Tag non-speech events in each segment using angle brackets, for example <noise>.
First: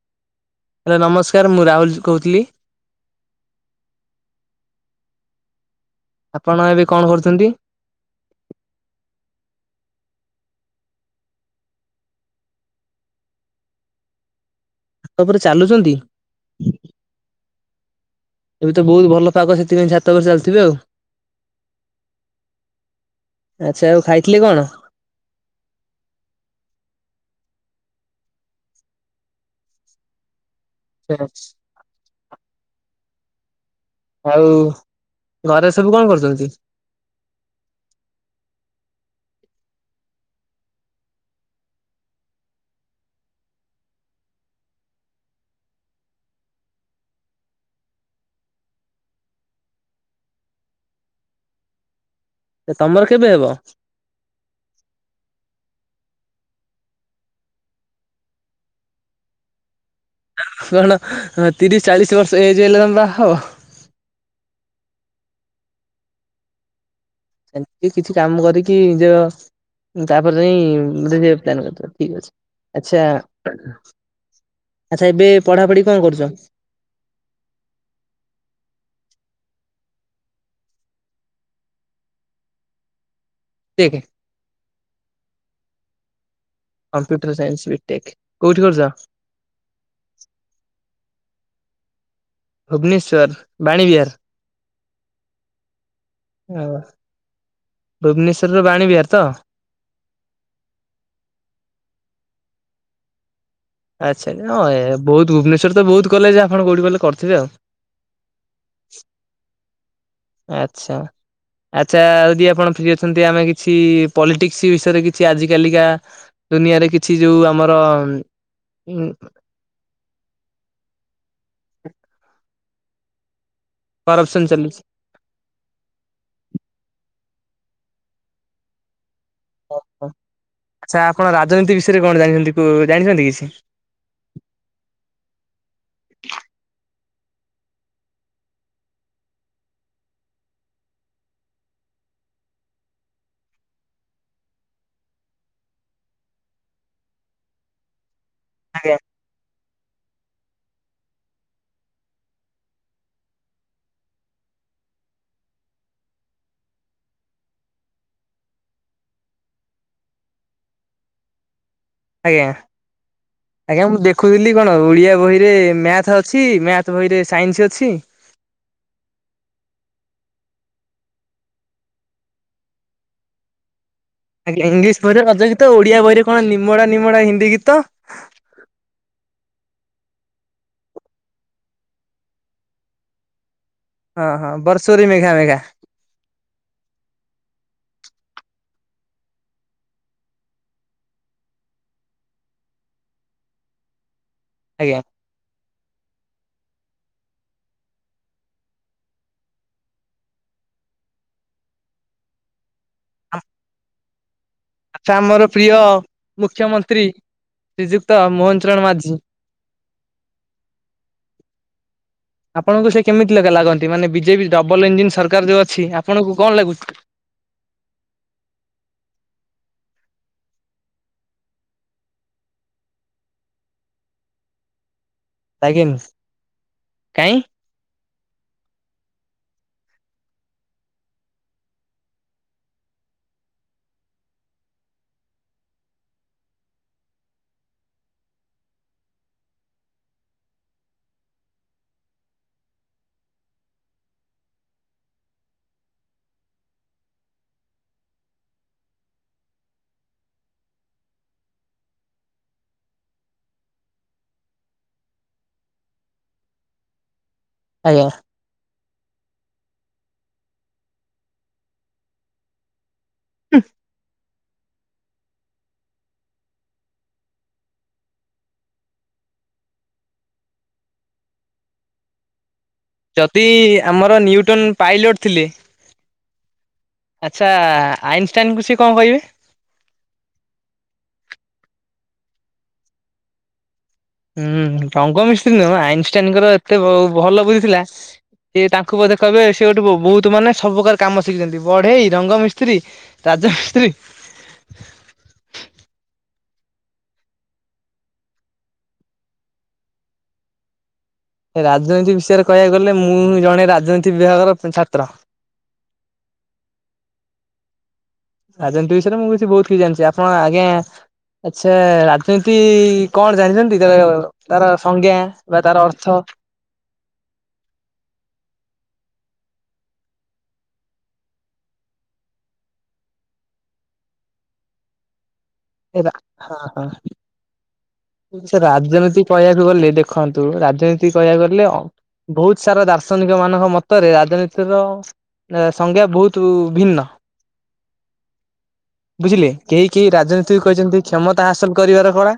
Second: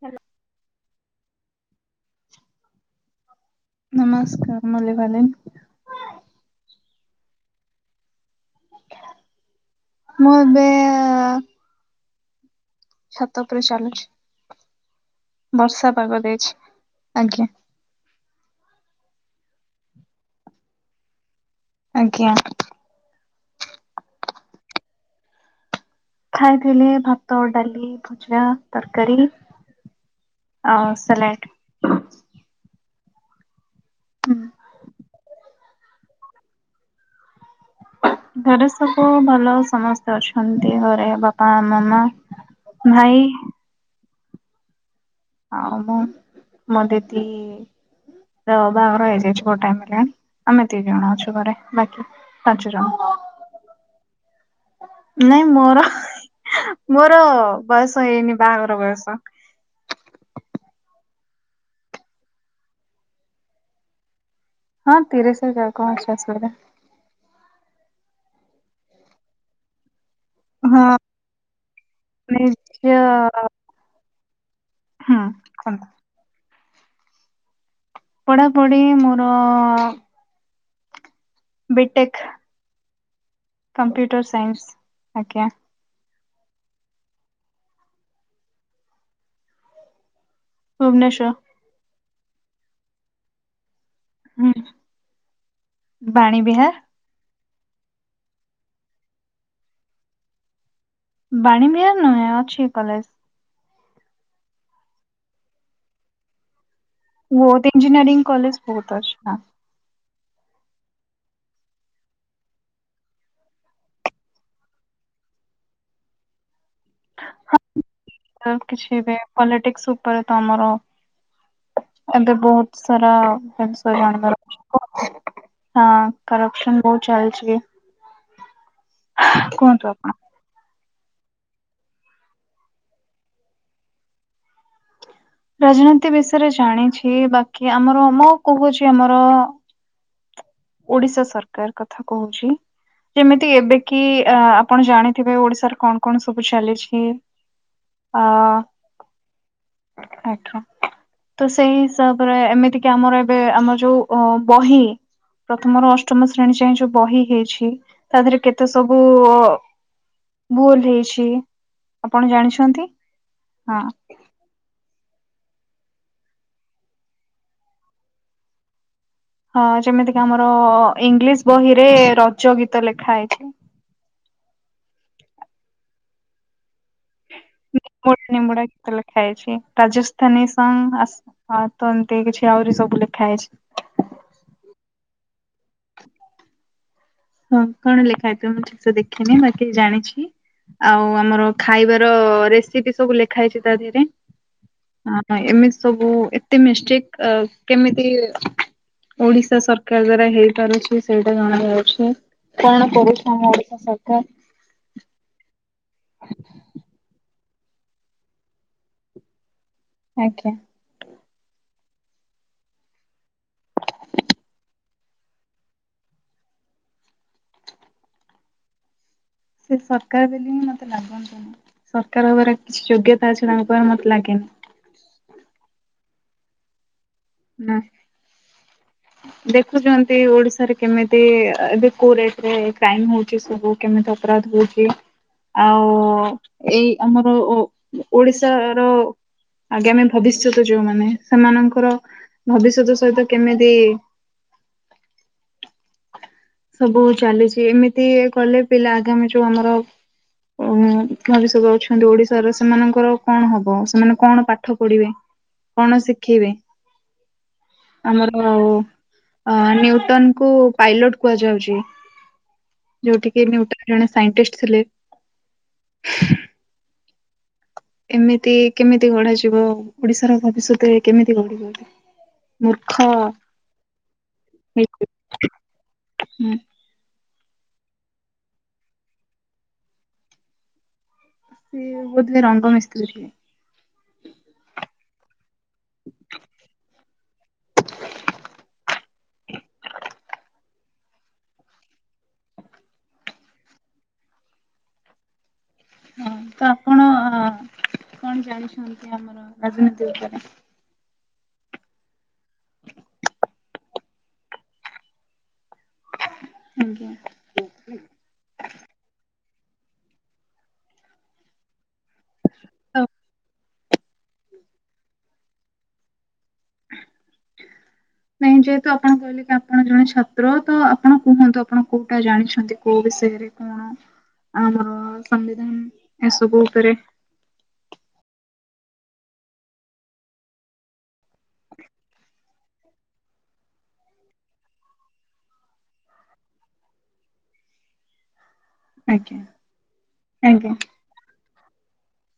Hello! Hello, ନମସ୍କାର। ମୁଁ ରାହୁଲ କହୁଥିଲି। ନମସ୍କାର। ମୁଁ ଲୀଭାଲିନ୍। ଆପଣ ଏବେ କଣ କରୁଛନ୍ତି? ମୁଁ ଏବେ-ଏ-ଏ-ଅ ଛାତ ଉପରେ ଚାଲୁଛି। ଛାତ ଉପରେ ବର୍ଷା ଚାଲୁଛନ୍ତି? ପାଗ ଦେଇଛି। ଆଜ୍ଞା! ଏବେ ତ ବହୁତ ଭଲ ପାଗ। ସେଥିପାଇଁ ଛାତ ଉପରେ ଚାଲିଥିବେ ଆଉ। ଆଜ୍ଞା। ଆଚ୍ଛା, ଆଉ ଖାଇଥିଲେ କଣ? ଖାଇଥିଲି, ଭାତ, ଡାଲି, ଭଜା, ତରକାରୀ। ଆଉ ସେଲେଟ୍। ହୁଁ ଆଉ ଘରେ ସବୁ କଣ କରୁଚନ୍ତି? ଘରେ ସବୁ ଭଲ ସମସ୍ତେ ଅଛନ୍ତି ଘରେ ବାପା, ମାମା। ଭାଇ। ଆଉ ମୁଁ ମୋ ଦିଦି ର ବାହାଘର ହେଇଯାଇଛି ବହୁତ ଟାଇମ୍ ହେଲାଣି ଆମେ ଦି ଜଣ ଅଛୁ ଘରେ ବାକି। ପାଞ୍ଚ ଏ ଜଣ ତମର କେବେ ହେବ? ନାଇଁ ମୋର ମୋର ବୟସ ହେଇନି ବାହାଘର ବୟସ। କଣ ତିରିଶ ଚାଳିଶି ବର୍ଷ ଏଜ୍ ହେଲେ ତମ ବାହା ହବ? ହଁ ତିରିଶି ହେଇଯାଉ କଣ ଅଛି ଅସୁବିଧା। ସେମତି କିଛି କାମ କରିକି ନିଜ ତାପରେ ଯାଇଁ ହଁ <unintelligible> ପ୍ଲାନ କରିଚ ଠିକ୍ ନିଜ ଅଛି ଆଚ୍ଛା ଆଚ୍ଛା ହୁଁ ଏବେ ପଢା ପଢି କୁହନ୍ତୁ। କଣ କରୁଚ? ପଢା ପଢି ମୋର B tech tech computer science ଆଜ୍ଞା। Computer science B tech କୋଉଠି କରୁଚ? ଭୁବନେଶ୍ୱର। ଭୁବନେଶ୍ୱର ବାଣୀବିହାର। ହୁଁ। ବାଣୀ ବିହାର ଆଉ ଭୁବନେଶ୍ୱରର ବାଣୀବିହାର ତ? ବାଣୀବିହାର ନୁହେଁ ଅଛି କଲେଜ। ଆଚ୍ଛା ହଁ ଏ ବହୁତ ଭୁବନେଶ୍ୱର ରେ ତ ବହୁତ କଲେଜ ଆପଣ କୋଉଠି ବୋଇଲେ କର ବହୁତ ଇଞ୍ଜିନିୟରିଂ କଲେଜ ବହୁତ ଅଛି ହଁ। ଆଚ୍ଛା। ଆଚ୍ଛା ଯଦି ଆପଣ ଫ୍ରି ଅଛନ୍ତି ଆମେ କିଛି ପଲିଟିକ୍ସ ବିଷୟରେ କିଛି ଆଜି କାଲିକା ଦୁନିଆରେ କିଛି ଯୋଉ ଆମର ତ କିଛି ଉଁ ଏବେ ପଲିଟିକ୍ସ ଉପରେ ତ ଆମର ଏବେ ବହୁତ ସାରା <unintelligible> <unintelligible> ଜାଣିବାର କରପସନ <inaudible> ଚାଲିଛି। ହଁ କରପ୍ସନ ବହୁତ ଚାଲଚି। କୁହନ୍ତୁ ଓହୋ ଆପଣ। ଆଚ୍ଛା ଆପଣ ରାଜନୀତି ବିଷୟରେ କଣ ଜାଣିଚନ୍ତି କୁ ଜାଣିଚନ୍ତି କିଛି? ରାଜନୀତି ବିଷୟରେ ଜାଣିଛି ବାକି ଆମର ମୁଁ କହୁଛି ଆମର ଓଡ଼ିଶା ସରକାର କଥା କହୁଛି। ଯେମିତି ଏବେ କି ଅ ଆପଣ ଜାଣିଥିବେ ଓଡ଼ିଶାରେ କଣ କଣ ସବୁ ଚାଲିଛି। ଅ ଆଜ୍ଞା ଆଜ୍ଞା। ତ ସେଇ ହିସାବରେ ଏମିତିକି ଆମର ଏବେ ଆମର ଯୋଉ ଅ ବହି ପ୍ରଥମରୁ ଅଷ୍ଟମ ଶ୍ରେଣୀ ଯାଏ ଯୋଉ ବହି ହେଇଛି ତା ଦେହରେ କେତେ ସବୁ ଅ ଭୁଲ୍ ହେଇଛି। ଆପଣ ଆଜ୍ଞା ଜାଣିଛନ୍ତି ହଁ ଆଜ୍ଞା ମୁଁ ଦେଖ ଖୁଥିଲି କଣ ଓଡ଼ିଆ ବହିରେ ମ୍ୟାଥ ଅଛି ମ୍ୟାଥ୍ ବହିରେ ସାଇନ୍ସ ଅଛି। ହଁ ଯେମିତିକି ଆମର ଇଂଲିଶ ବହିରେ ରଜ ଗୀତ ଲେଖା ହେଇଛି। ଆଜ୍ଞା ଇଂଲିଶ ବହିରେ ରଜ ଗୀତ ଓଡ଼ିଆ ବହିରେ କଣ ନିମୋଡା ନିମୋଡା ହିନ୍ଦୀ ଗୀତହ ମୋଡ ନିମ୍ବୁଡା ଗୀତ ଲେଖା ହେଇଛି ରାଜସ୍ଥାନୀ ସଙ୍ଗ ଆ ହଁ ତ ଏମତି କିଛି ଆହୁରି ସବୁ ଲେଖା ହେଇଛି। ହଁ ହଁ ବର୍ଷୋରେ ମେଘା ମେଘା। ହଁ କଣ ଲେଖା ହେଇଥିବ ମୁଁ ଠିକସେ ଦେଖିନି ବାକି ଜାଣିଛି। ଆଉ ଆମର ଖାଇବାର ରେସିପି ସବୁ ଲେଖା ହେଇଛି ତା ଦିହେରେ। ଆଜ୍ଞା। ହଁ ଏମିତି ସବୁ ଏତେ ମିଷ୍ଟେକ୍ ଅ କେମିତି ଓଡି଼ଶା ସରକାର ଦ୍ଵାରା ହେଇ ପାରୁଛି ସେଇଟା ଜଣା ଯାଉଛି। କାରଣ ପରିଶ୍ରମ ଓଡ଼ିଶା ସରକାର ଆଚ୍ଛା ଆମର ପ୍ରିୟ ମୁଖ୍ୟମନ୍ତ୍ରୀ ଶ୍ରୀଯୁକ୍ତ ମୋହନ ଚରଣ ମାଝୀ। ଆଜ୍ଞା। <inaudible> ଆପଣଙ୍କୁ ସେ କେମିତି ଲେଗା ଲାଗନ୍ତି? ମାନେ ବିଜେପି ଡବଲ୍ ଇଞ୍ଜିନ୍ ସରକାର ଯୋଉ ଅଛି ଆପଣଙ୍କୁ କଣ ଲାଗୁଚି? ସେ ସରକାର ବୋଲି ହିଁ ମୋତେ ଲାଗନ୍ତିନି। ସରକାର ହେବାର କିଛି ଯୋଗ୍ୟତା ଅଛି ତାଙ୍କ ପାଖେ ମୋତେ ଲାଗେନି। ଲାଗେନି, କାଇଁ? ନା। <inaudible> ଦେଖୁଛନ୍ତି ଓଡିଶାରେ କେମିତି ଏବେ କୋଉ ରେଟ ରେ କ୍ରାଇମ ହଉଛି ସବୁ। କେମିତି ଅପରାଧ ହଉଚି। ଆଉ ଏଇ ଆମର ଓ ଓଡ଼ିଶା ର ଆଗାମୀ ଭବିଷ୍ୟତ ଯୋଉମାନେ ସେମାନଙ୍କର ଭବିଷ୍ୟତ ସହିତ କେମିତି ସବୁ ଚାଲିଚି ଏମିତି କଲେ ପିଲା ଆଗାମୀ ଯୋଉ ଆମର ଭବିଷ୍ୟତ ଅଛନ୍ତି ଓଡିଶାର ସେମାନଙ୍କର କଣ ହବ। ସେମାନେ କଣ ପାଠ ପଢିବେ। କଣ ଶିଖିବେ। ଆଜ୍ଞା। ଆମର ଅ ନ୍ୟୁଟନ କୁ ପାଇଲଟ କୁହାଯାଉଚି। ଯୋଉଠି କି ନିଉଟନ୍ ଜଣେ ସାଇଟିଷ୍ଟ ଥିଲେ। ଏମିତି କେମିତି ଗଢାଯିବ, ଓଡିଶାର ଭବିଷ୍ୟତରେ କେମିତି ଗଢିବ। ମୂର୍ଖ ଯଦି ଆମର ନ୍ୟୁଟନ ପାଇଲଟ ଥିଲେ ହୁଁ। ଆଚ୍ଛା ଆଇନଷ୍ଟାଇନ୍ କୁ ସିଏ କଣ କହିବେ। ସେ ବୋଧେ ରଙ୍ଗ ମିସ୍ତ୍ରୀ ଥିଲେ। ହୁଁ ରଙ୍ଗ ମିସ୍ତ୍ରୀ ନୁହଁ। ଆଇନଷ୍ଟାଇନଙ୍କର ଏତେ ଭଲ ବୁଦ୍ଧି ଥିଲା ସିଏ ତାଙ୍କୁ ବୋଧେ କହିବେ ସେ ଗୋଟେ ବହୁତ ମାନେ ସବୁ ପ୍ରକାର କାମ ଶିଖିଛନ୍ତି ବଢେଇ, ରଙ୍ଗମିସ୍ତ୍ରୀ ରାଜମିସ୍ତ୍ରୀ। ହଁ ତ ଆପଣ କଣ ଜାଣିଛନ୍ତି ଆମର ରାଜନୀତି ଉପରେ? ରାଜନୀତି ବିଷୟରେ କହିବାକୁ ଗଲେ ମୁଁ ଜଣେ ରାଜନୀତି ବିଭାଗର ଛାତ୍ର। ଆଜ୍ଞା। ରାଜନୀତି ବିଷୟରେ ମୁଁ କିଛି ବହୁତ କିଛି ଜାଣିଚି। ଆପଣ ଆଜ୍ଞା ଆଚ୍ଛା ସେମିତି ତ କଣ ଜାଣିଛନ୍ତି ତାର ତାର ସଂଜ୍ଞା ବା ତାର ଅର୍ଥ? ନାଇଁ ଯେହେତୁ ଆପଣ କହି ଯେହେତୁ ଆପଣ ଜଣେ ଛାତ୍ର ତ ଆପଣ କୁହନ୍ତୁ ଆପଣ କୋଉଟା ଜାଣିଛନ୍ତି କୋଉ ବିଷୟରେ କଣ? ଆମର ସମ୍ବିଧାନ ଏସବୁ ଉପରେ <unintelligible> ସେ ରାଜନୀତି କହିବାକୁ ଗଲେ ଦେଖନ୍ତୁ ରାଜନୀତି କହିବାକୁ ଗଲେ ବହୁତ ସାରା ଦାର୍ଶନିକ ମାନଙ୍କ ମତରେ ରାଜନୀତିର ସଂଜ୍ଞା ବହୁତ ଭିନ୍ନ। ଆଜ୍ଞା। ବୁଝିଲେ। କେହି କେହି ରାଜନୀତି ଆଜ୍ଞା କ୍ଷମତା ହାସଲ କରିବାର କଳା।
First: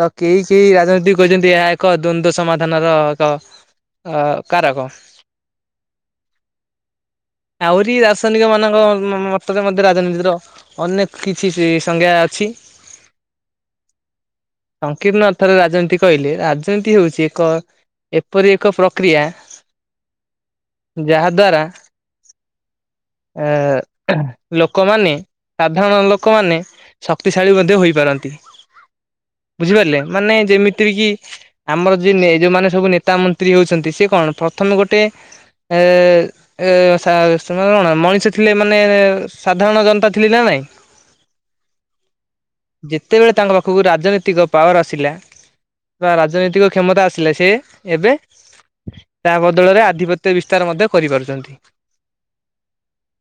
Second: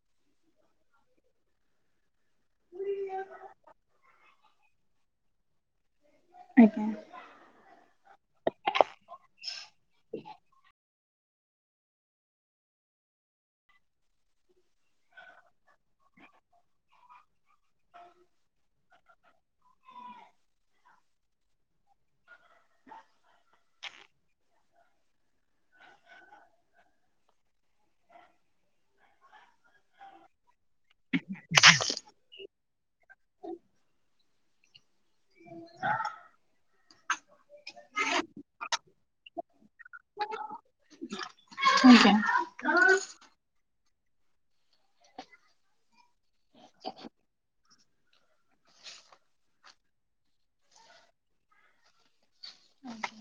ତ କେହି କେହି ରାଜନୀତି କହିଛନ୍ତି ଏହା ଏକ ଦ୍ଵନ୍ଦ ସମାଧାନର ଦ କାରକ। ଆଜ୍ଞା। ଆହୁରି ଦାର୍ଶନିକ ମାନଙ୍କ ମତରେ ମଧ୍ୟ ରାଜନୀତିର ଅନେକ କିଛି ସେ ସଂଜ୍ଞା ଅଛି। ସଂକୀର୍ଣ୍ଣ ଅର୍ଥରେ ରାଜନୀତି କହିଲେ ରାଜନୀତି ହେଉଛି ଏକ ଏପରି ଏକ ପ୍ରକ୍ରିୟା ଯାହାଦ୍ୱାର ଏ ଲୋକମାନେ ସାଧାରଣ ଲୋକମାନେ ବୋଧେ ହୋଇପାରନ୍ତି। ବୁଝିପାରିଲେ, ମାନେ ଯେମିତି ତି କି ଆମର ଯେ ଯୋଉମାନେ ସବୁ ନେତା ମନ୍ତ୍ରୀ ହଉଛନ୍ତି ସେ କଣ ପ୍ରଥମେ ଗୋଟେ ଏ ଏ ସେ ସେମାନେ କଣ ମଣିଷ ଥିଲେ ମାନେ ସାଧାରଣ ଜନତା ଥିଲେ ନା ନାଇଁ। ଆଜ୍ଞା। ଯେତେବେଳେ ତାଙ୍କ ପାଖୁକୁ ରାଜନୈତିକ ପାୱାର ଆସିଲା ବା ରାଜନୀ ତିକ କ୍ଷମତା ଆସିଲେ ସେ ଏବେ ତା ବଦଳରେ ଆଧିପତ୍ୟ ବିସ୍ତାର ମଧ୍ୟ କରିପାରୁଚନ୍ତି। ହୁଁ।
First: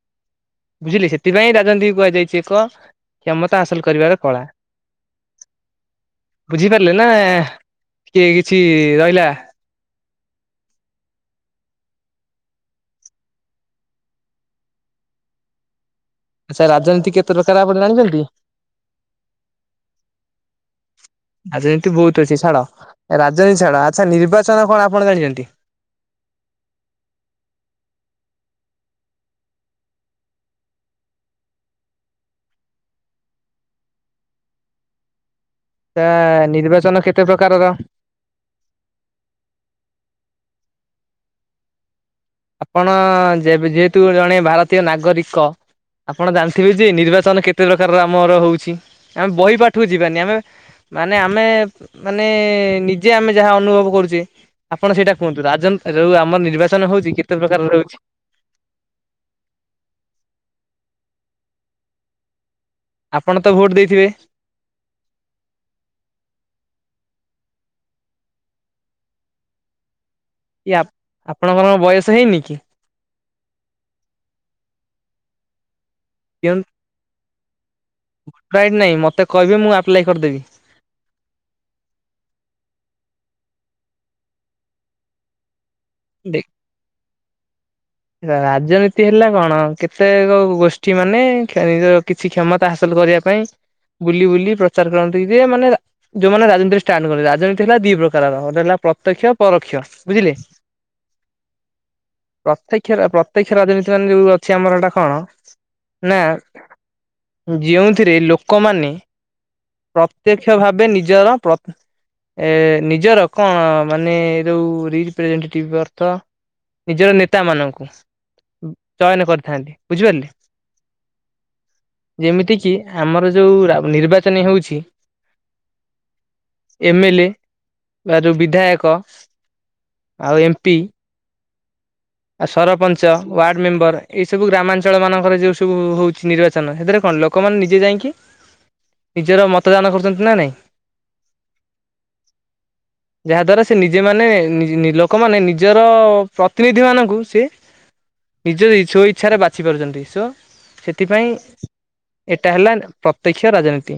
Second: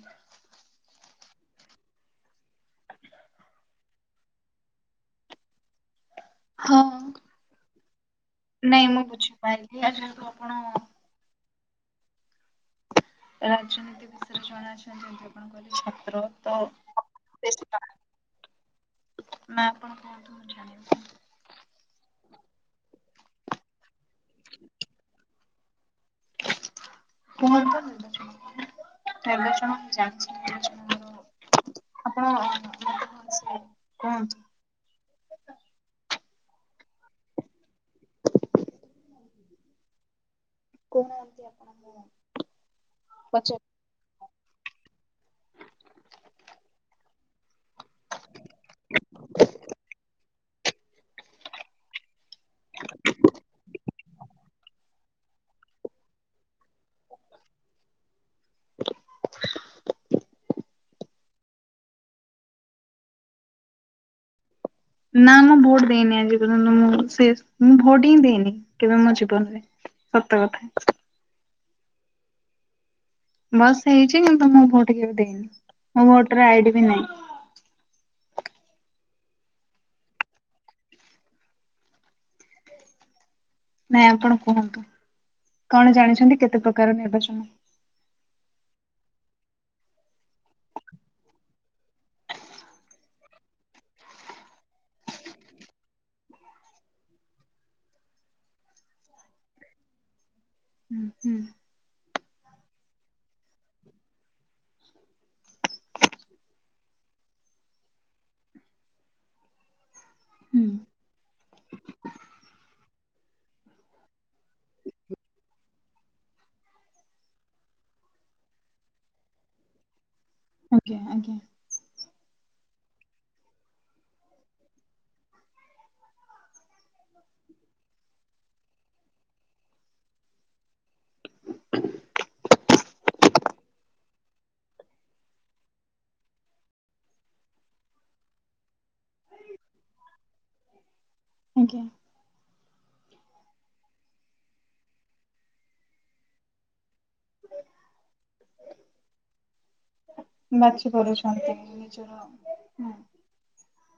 ବୁଝିଲେ ସେଥିପାଇଁ ରାଜନୀତିକୁ କୁହାଯାଇଛି ଏକ କ୍ଷମତା ହାସଲ କରିବାର କଳା ବୁଝିପାରିଲେ ହଁ ନା କିଏ କିଛି ନାଇଁ ମୁଁ ରଇଲା। <unintelligible> ଆପଣ। ରାଜନୀତି ବିଷୟରେ ଜଣା ଅଛନ୍ତି ଯେମିତି ଆପଣ କହିଲେ ଛାତ୍ର। ତ ଆଚ୍ଛା ରାଜନୀତି କେତେ ପ୍ରକାର ଆପଣ ଜାଣିଚନ୍ତି? ନା ଆପଣ କୁହନ୍ତୁ ମୁଁ ଜାଣିବି। ରାଜନୀତି ବହୁତ ଅଛି ଛାଡ ରାଜନୀତି ଛାଡ ଆଚ୍ଛା ନିର୍ବାଚନ କଣ ଆପଣ ଜାଣିଚନ୍ତି? କୁହନ୍ତୁ ତ ନିର୍ବାଚନ <unintelligible> ଆପଣ <unintelligible> କୁହନ୍ତୁ। ତା ନିର୍ବାଚନ କେତେ ପ୍ରକାରର? କଉ ନାହାନ୍ତି ଆପଣ କୁ <unintelligible> ଆପଣ ଯେବେ ଯେ ତୁ ଜଣେ ଭାରତୀୟ ନାଗରିକ ଆପଣ ଜାଣିଥିବେ ଯେ ନିର୍ବାଚନ କେ <unintelligible> ପ୍ରକାରର ଆମର ହଉଛି ଆମେ ବହି ପାଠକୁ ଯିବାନି ଆମେ ମାନେ ଆମେ ମାନେ ନିଜେ ଆମେ ଯାହା ଅନୁଭବ କରୁଚେ। ଆପଣ ସେଇଟା କୁହନ୍ତୁ ରାଜନ୍ ଯୋଉ ଆମର ନିର୍ବାଚନ ହଉଚି କେତେ ପ୍ରକାର ରହୁଛି? ଆପଣ ତ ଭୋଟ ଦେଇଥିବେ? ନା ମୁଁ ଭୋଟ ଦେଇନି ଆଜି ପର୍ଯ୍ୟନ୍ତ ମୁଁ ସେ ମୁଁ ଭୋଟ ହିଁ ଦେଇନି। କେବେ ମୋ ଜୀବନରେ ସତ କି କଥା। ଆପଣଙ୍କର ବୟସ ହେଇନି କି? ବୟସ ହେଇଚି କିନ୍ତୁ ମୁଁ ଭୋଟ କେବେ ଦେଇନି ମୋ ଭୋଟର ଆଇଡି ବି ନାହିଁ। ଭୋଟର ଆଇଡି ନାଇଁ ମତେ କଇବେ ମୁଁ ଆପ୍ଲାଏ କରିଦେବି। ନାଇଁ ଆପଣ କୁହନ୍ତୁ କଣ ଜାଣିଛନ୍ତି କେତେ ପ୍ରକାର ନିର୍ବାଚନ? ରା-ରାଜନୀତି ହେଲା କଣ କେତେକ ଗୋଷ୍ଠୀ ମାନେ <unintelligible> କିଛି କ୍ଷମତା ହାସଲ କରିବା ପାଇଁ ବୁଲି ବୁଲି ପ୍ରଚାର କରନ୍ତି ଯେ ମାନେ ଯୋଉମାନେ ରାଜନୀତିରେ ଷ୍ଟାଣ୍ଡ କରନ୍ତି ରାଜନୀତି ହେଲା ଦି ପ୍ରକାରର ଗୋଟେ ହେଲା ପ୍ରତ୍ୟକ୍ଷ ପରୋକ୍ଷ ବୁଝିଲେ। ହୁଁ ହୁଁ। ପ୍ରତ୍ୟକ୍ଷ ରା ପ୍ରତ୍ୟକ୍ଷ ରାଜନୀତି ମାନେ ଯୋଉ ଅଛି ଆମର ଏଟା କଣ ନା ଯେଉଁଥିରେ ଲୋକମାନେ ପ୍ରତ୍ୟକ୍ଷ ହୁଁ। ଭାବେ ନି ଜର ପ୍ର ଏ ନିଜର କଣ ମାନେ ଏ ଯୋଉ ରିପ୍ରେଜେଣ୍ଟେଟିବ୍ଅର୍ଥ ନିଜର ନେତା ମାନଙ୍କୁ ଚୟନ କରିଥାନ୍ତି ବୁଝିପାରିଲେ। ଆଜ୍ଞା ଆଜ୍ଞା। ଯେମିତି କିି ଆମର ଯୋଉ ରା ନିର୍ବାଚନ ହେଉଛି। ଏମ୍ ଏଲ ଏ ବା ଯୋଉ ବିଧାୟକ। ଆଉ ଏମ୍ ପି। ଆଉ ସରପଞ୍ଚ, ୱାର୍ଡ ମେମ୍ବର ଏଇ ସବୁ ଗ୍ରାମାଞ୍ଚଳ ମାନଙ୍କରେ ଯୋଉ ସବୁ ହଉଛି ନିର୍ବା ଚନ ସେଥିରେ କଣ ଲୋକମାନେ ନିଜେ ଯାଇଁକି ନିଜର ମତ ଦାନ କରୁଚନ୍ତି ନା ନାଇଁ? ଆଜ୍ଞା। <inaudible> ଯାହା ଦ୍ଵାରା ସେ ନିଜେ ମାନେ ନି-ନି ଲୋକମାନେ ନିଜର ପ୍ରତିନିଧି ମାନ କୁ ସେ ନିଜ ସୋ ଇଚ୍ଛାରେ ବାଛି ପାରୁଚନ୍ତି ସୋ ବାଛି ସେଥିପାଇଁ ପାରୁଛନ୍ତି ଏଟା ହେଲା ନିଜର ପ୍ର ପ୍ରତ୍ୟକ୍ଷ ରାଜନୀତି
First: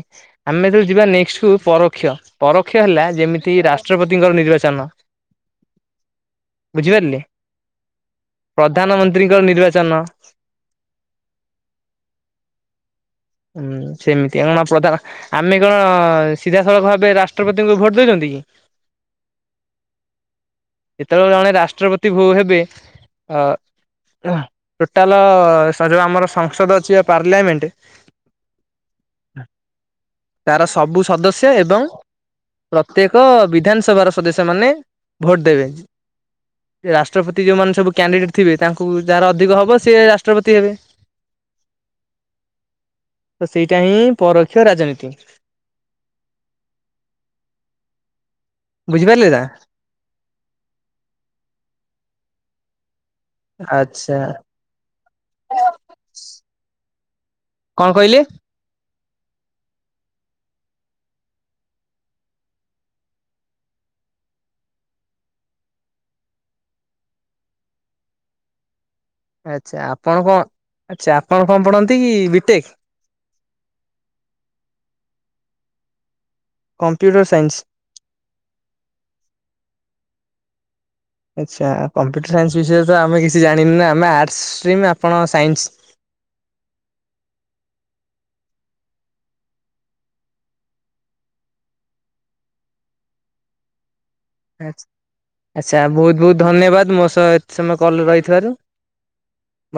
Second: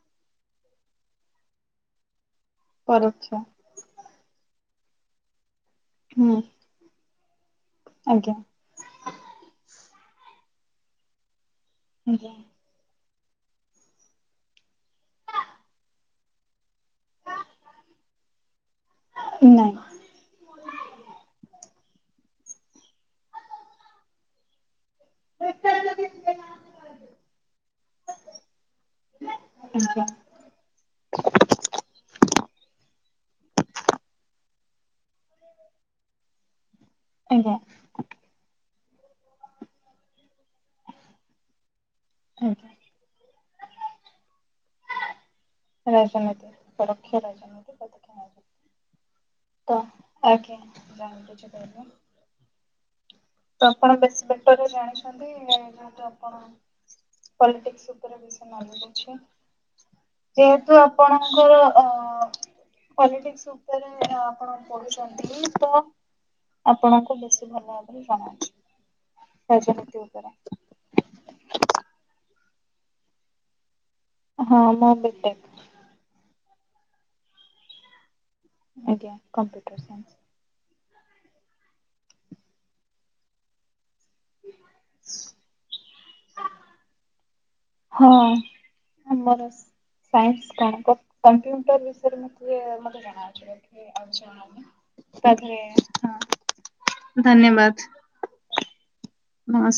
ଆମେ ଯେତଳେ ଯିବା ନେକ୍ସଟ୍ କୁ ପରୋକ୍ଷ ପରୋକ୍ଷ ହେଲା ପରୋକ୍ଷ ଯେମିତି ରା ଷ୍ଟ୍ରପତିଙ୍କର ନିର୍ବାଚନ। ହୁଁ। ବୁଝିପାରିଲେ। ଆଜ୍ଞା। ପ୍ରଧାନମନ୍ତ୍ରୀଙ୍କର ନିର୍ବାଚନ। ଆଜ୍ଞା। ହୁଁ ସେମିତି କଣ ପ୍ରଧାନ ଆମେ କଣ ସିଧାସଳଖ ଭାବେ ରାଷ୍ଟ୍ରପତିଙ୍କୁ ଭୋଟ ଦେଇଛନ୍ତି କି? ନାଇଁ। ଯେତେବେଳେ ଜଣେ ରାଷ୍ଟ୍ରପତି ଭୋଉ ହେବେ। ଅ ଆ ଟୋଟାଲ ଯୋଉ ଆମର ସଂସଦ ଅଛି ବା ପାର୍ଲାମେଣ୍ଟ। ଆଜ୍ଞା ତାର ସବୁ ସଦସ୍ୟ ଏବଂ ପ୍ର ତେକ ବିଧାନସଭାର ସଦସ୍ୟ ମାନେ ଭୋଟ ଦେବେ ରାଷ୍ଟ୍ରପତି ଆଜ୍ଞା ଯୋଉମାନେ ସବୁ କ୍ୟାଣ୍ଡିଡେଟ୍ ଥିବେ ତାଙ୍କୁ ଯାହାର ଅଧିକ ହବ ସିଏ ରାଷ୍ଟ୍ରପତି ହେବେ। ଆଜ୍ଞା। ତ ସେଇଟା ହିଁ ପରୋକ୍ଷ ରାଜନୀତି। ରାଜନୀତି ପରୋକ୍ଷ ରାଜନୀତି ପ୍ରତୋକ୍ଷ ରାଜନୀତି। ବୁଝିପାରିଲେ ନାଁ। ତ ଆଜ୍ଞା ବୁଝିପାରିଲି। ତ ଆପଣ ଆଚ୍ଛା ବେଶ ବେଟରରେ ଜାଣିଛନ୍ତି। ଯେହେତୁ ଆପଣ କଣ ପଲିଟିକସ କହିଲେ? ଉପରେ ବିଷୟ <unintelligible> ଯେହେତୁ ଆପଣଙ୍କର ଅ ପଲିଟିକ୍ସ ଉପରେ ଆପଣ ପଢୁଛନ୍ତି। ତ ଆପଣଙ୍କୁ ବେଶୀ ଭଲ ଭାବରେ ଜଣାଅଛି। ଆଚ୍ଛା ରାଜନୀତି ଆପଣ ଉପରେ। କଣ ଆଚ୍ଛା ଆପଣ କଣ ପଢନ୍ତି କି ବିଟେକ୍। ହଁ ମ ବିଟେକ୍। Computer science. ଆଜ୍ଞା କମ୍ପ୍ୟୁଟର ସାଇନ୍ସ। ଆଚ୍ଛା କମ୍ପ୍ୟୁଟର ସାଇନ୍ସ ବିଷୟରେ ତ ଆମେ କିଛି ଜାଣିନୁ ନା। ଆମେ ଆର୍ଟସ ଷ୍ଟ୍ରିମ୍ ଆପଣ ସାଇନ୍ସ। ହଁ ଆମର। ସାଇନ୍ସ୍ କମ୍ପ୍ୟୁଟର ବିଷୟରେ ମୁ ଟିକେ ମୋତେ ଜଣାଅଛି। ବାକି ଟିକେ ଅଜଣା। ଆ ଆଚ୍ଛା ବହୁତ ବହୁତ ଧନ୍ୟବାଦ। ମୋ ସହ ଏତେ ସମୟ ଧନ୍ୟବାଦ କଲ୍ ରେ ରହିଥିବାରୁ।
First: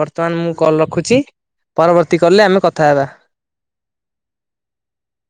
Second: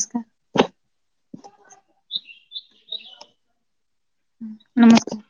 ବର୍ତ୍ତମାନ ମୁଁ କଲ ରଖୁଛି। ପରବର୍ତ୍ତୀ କଲରେ ଆମେ କଥା ହେବା। ନମସ୍କାର।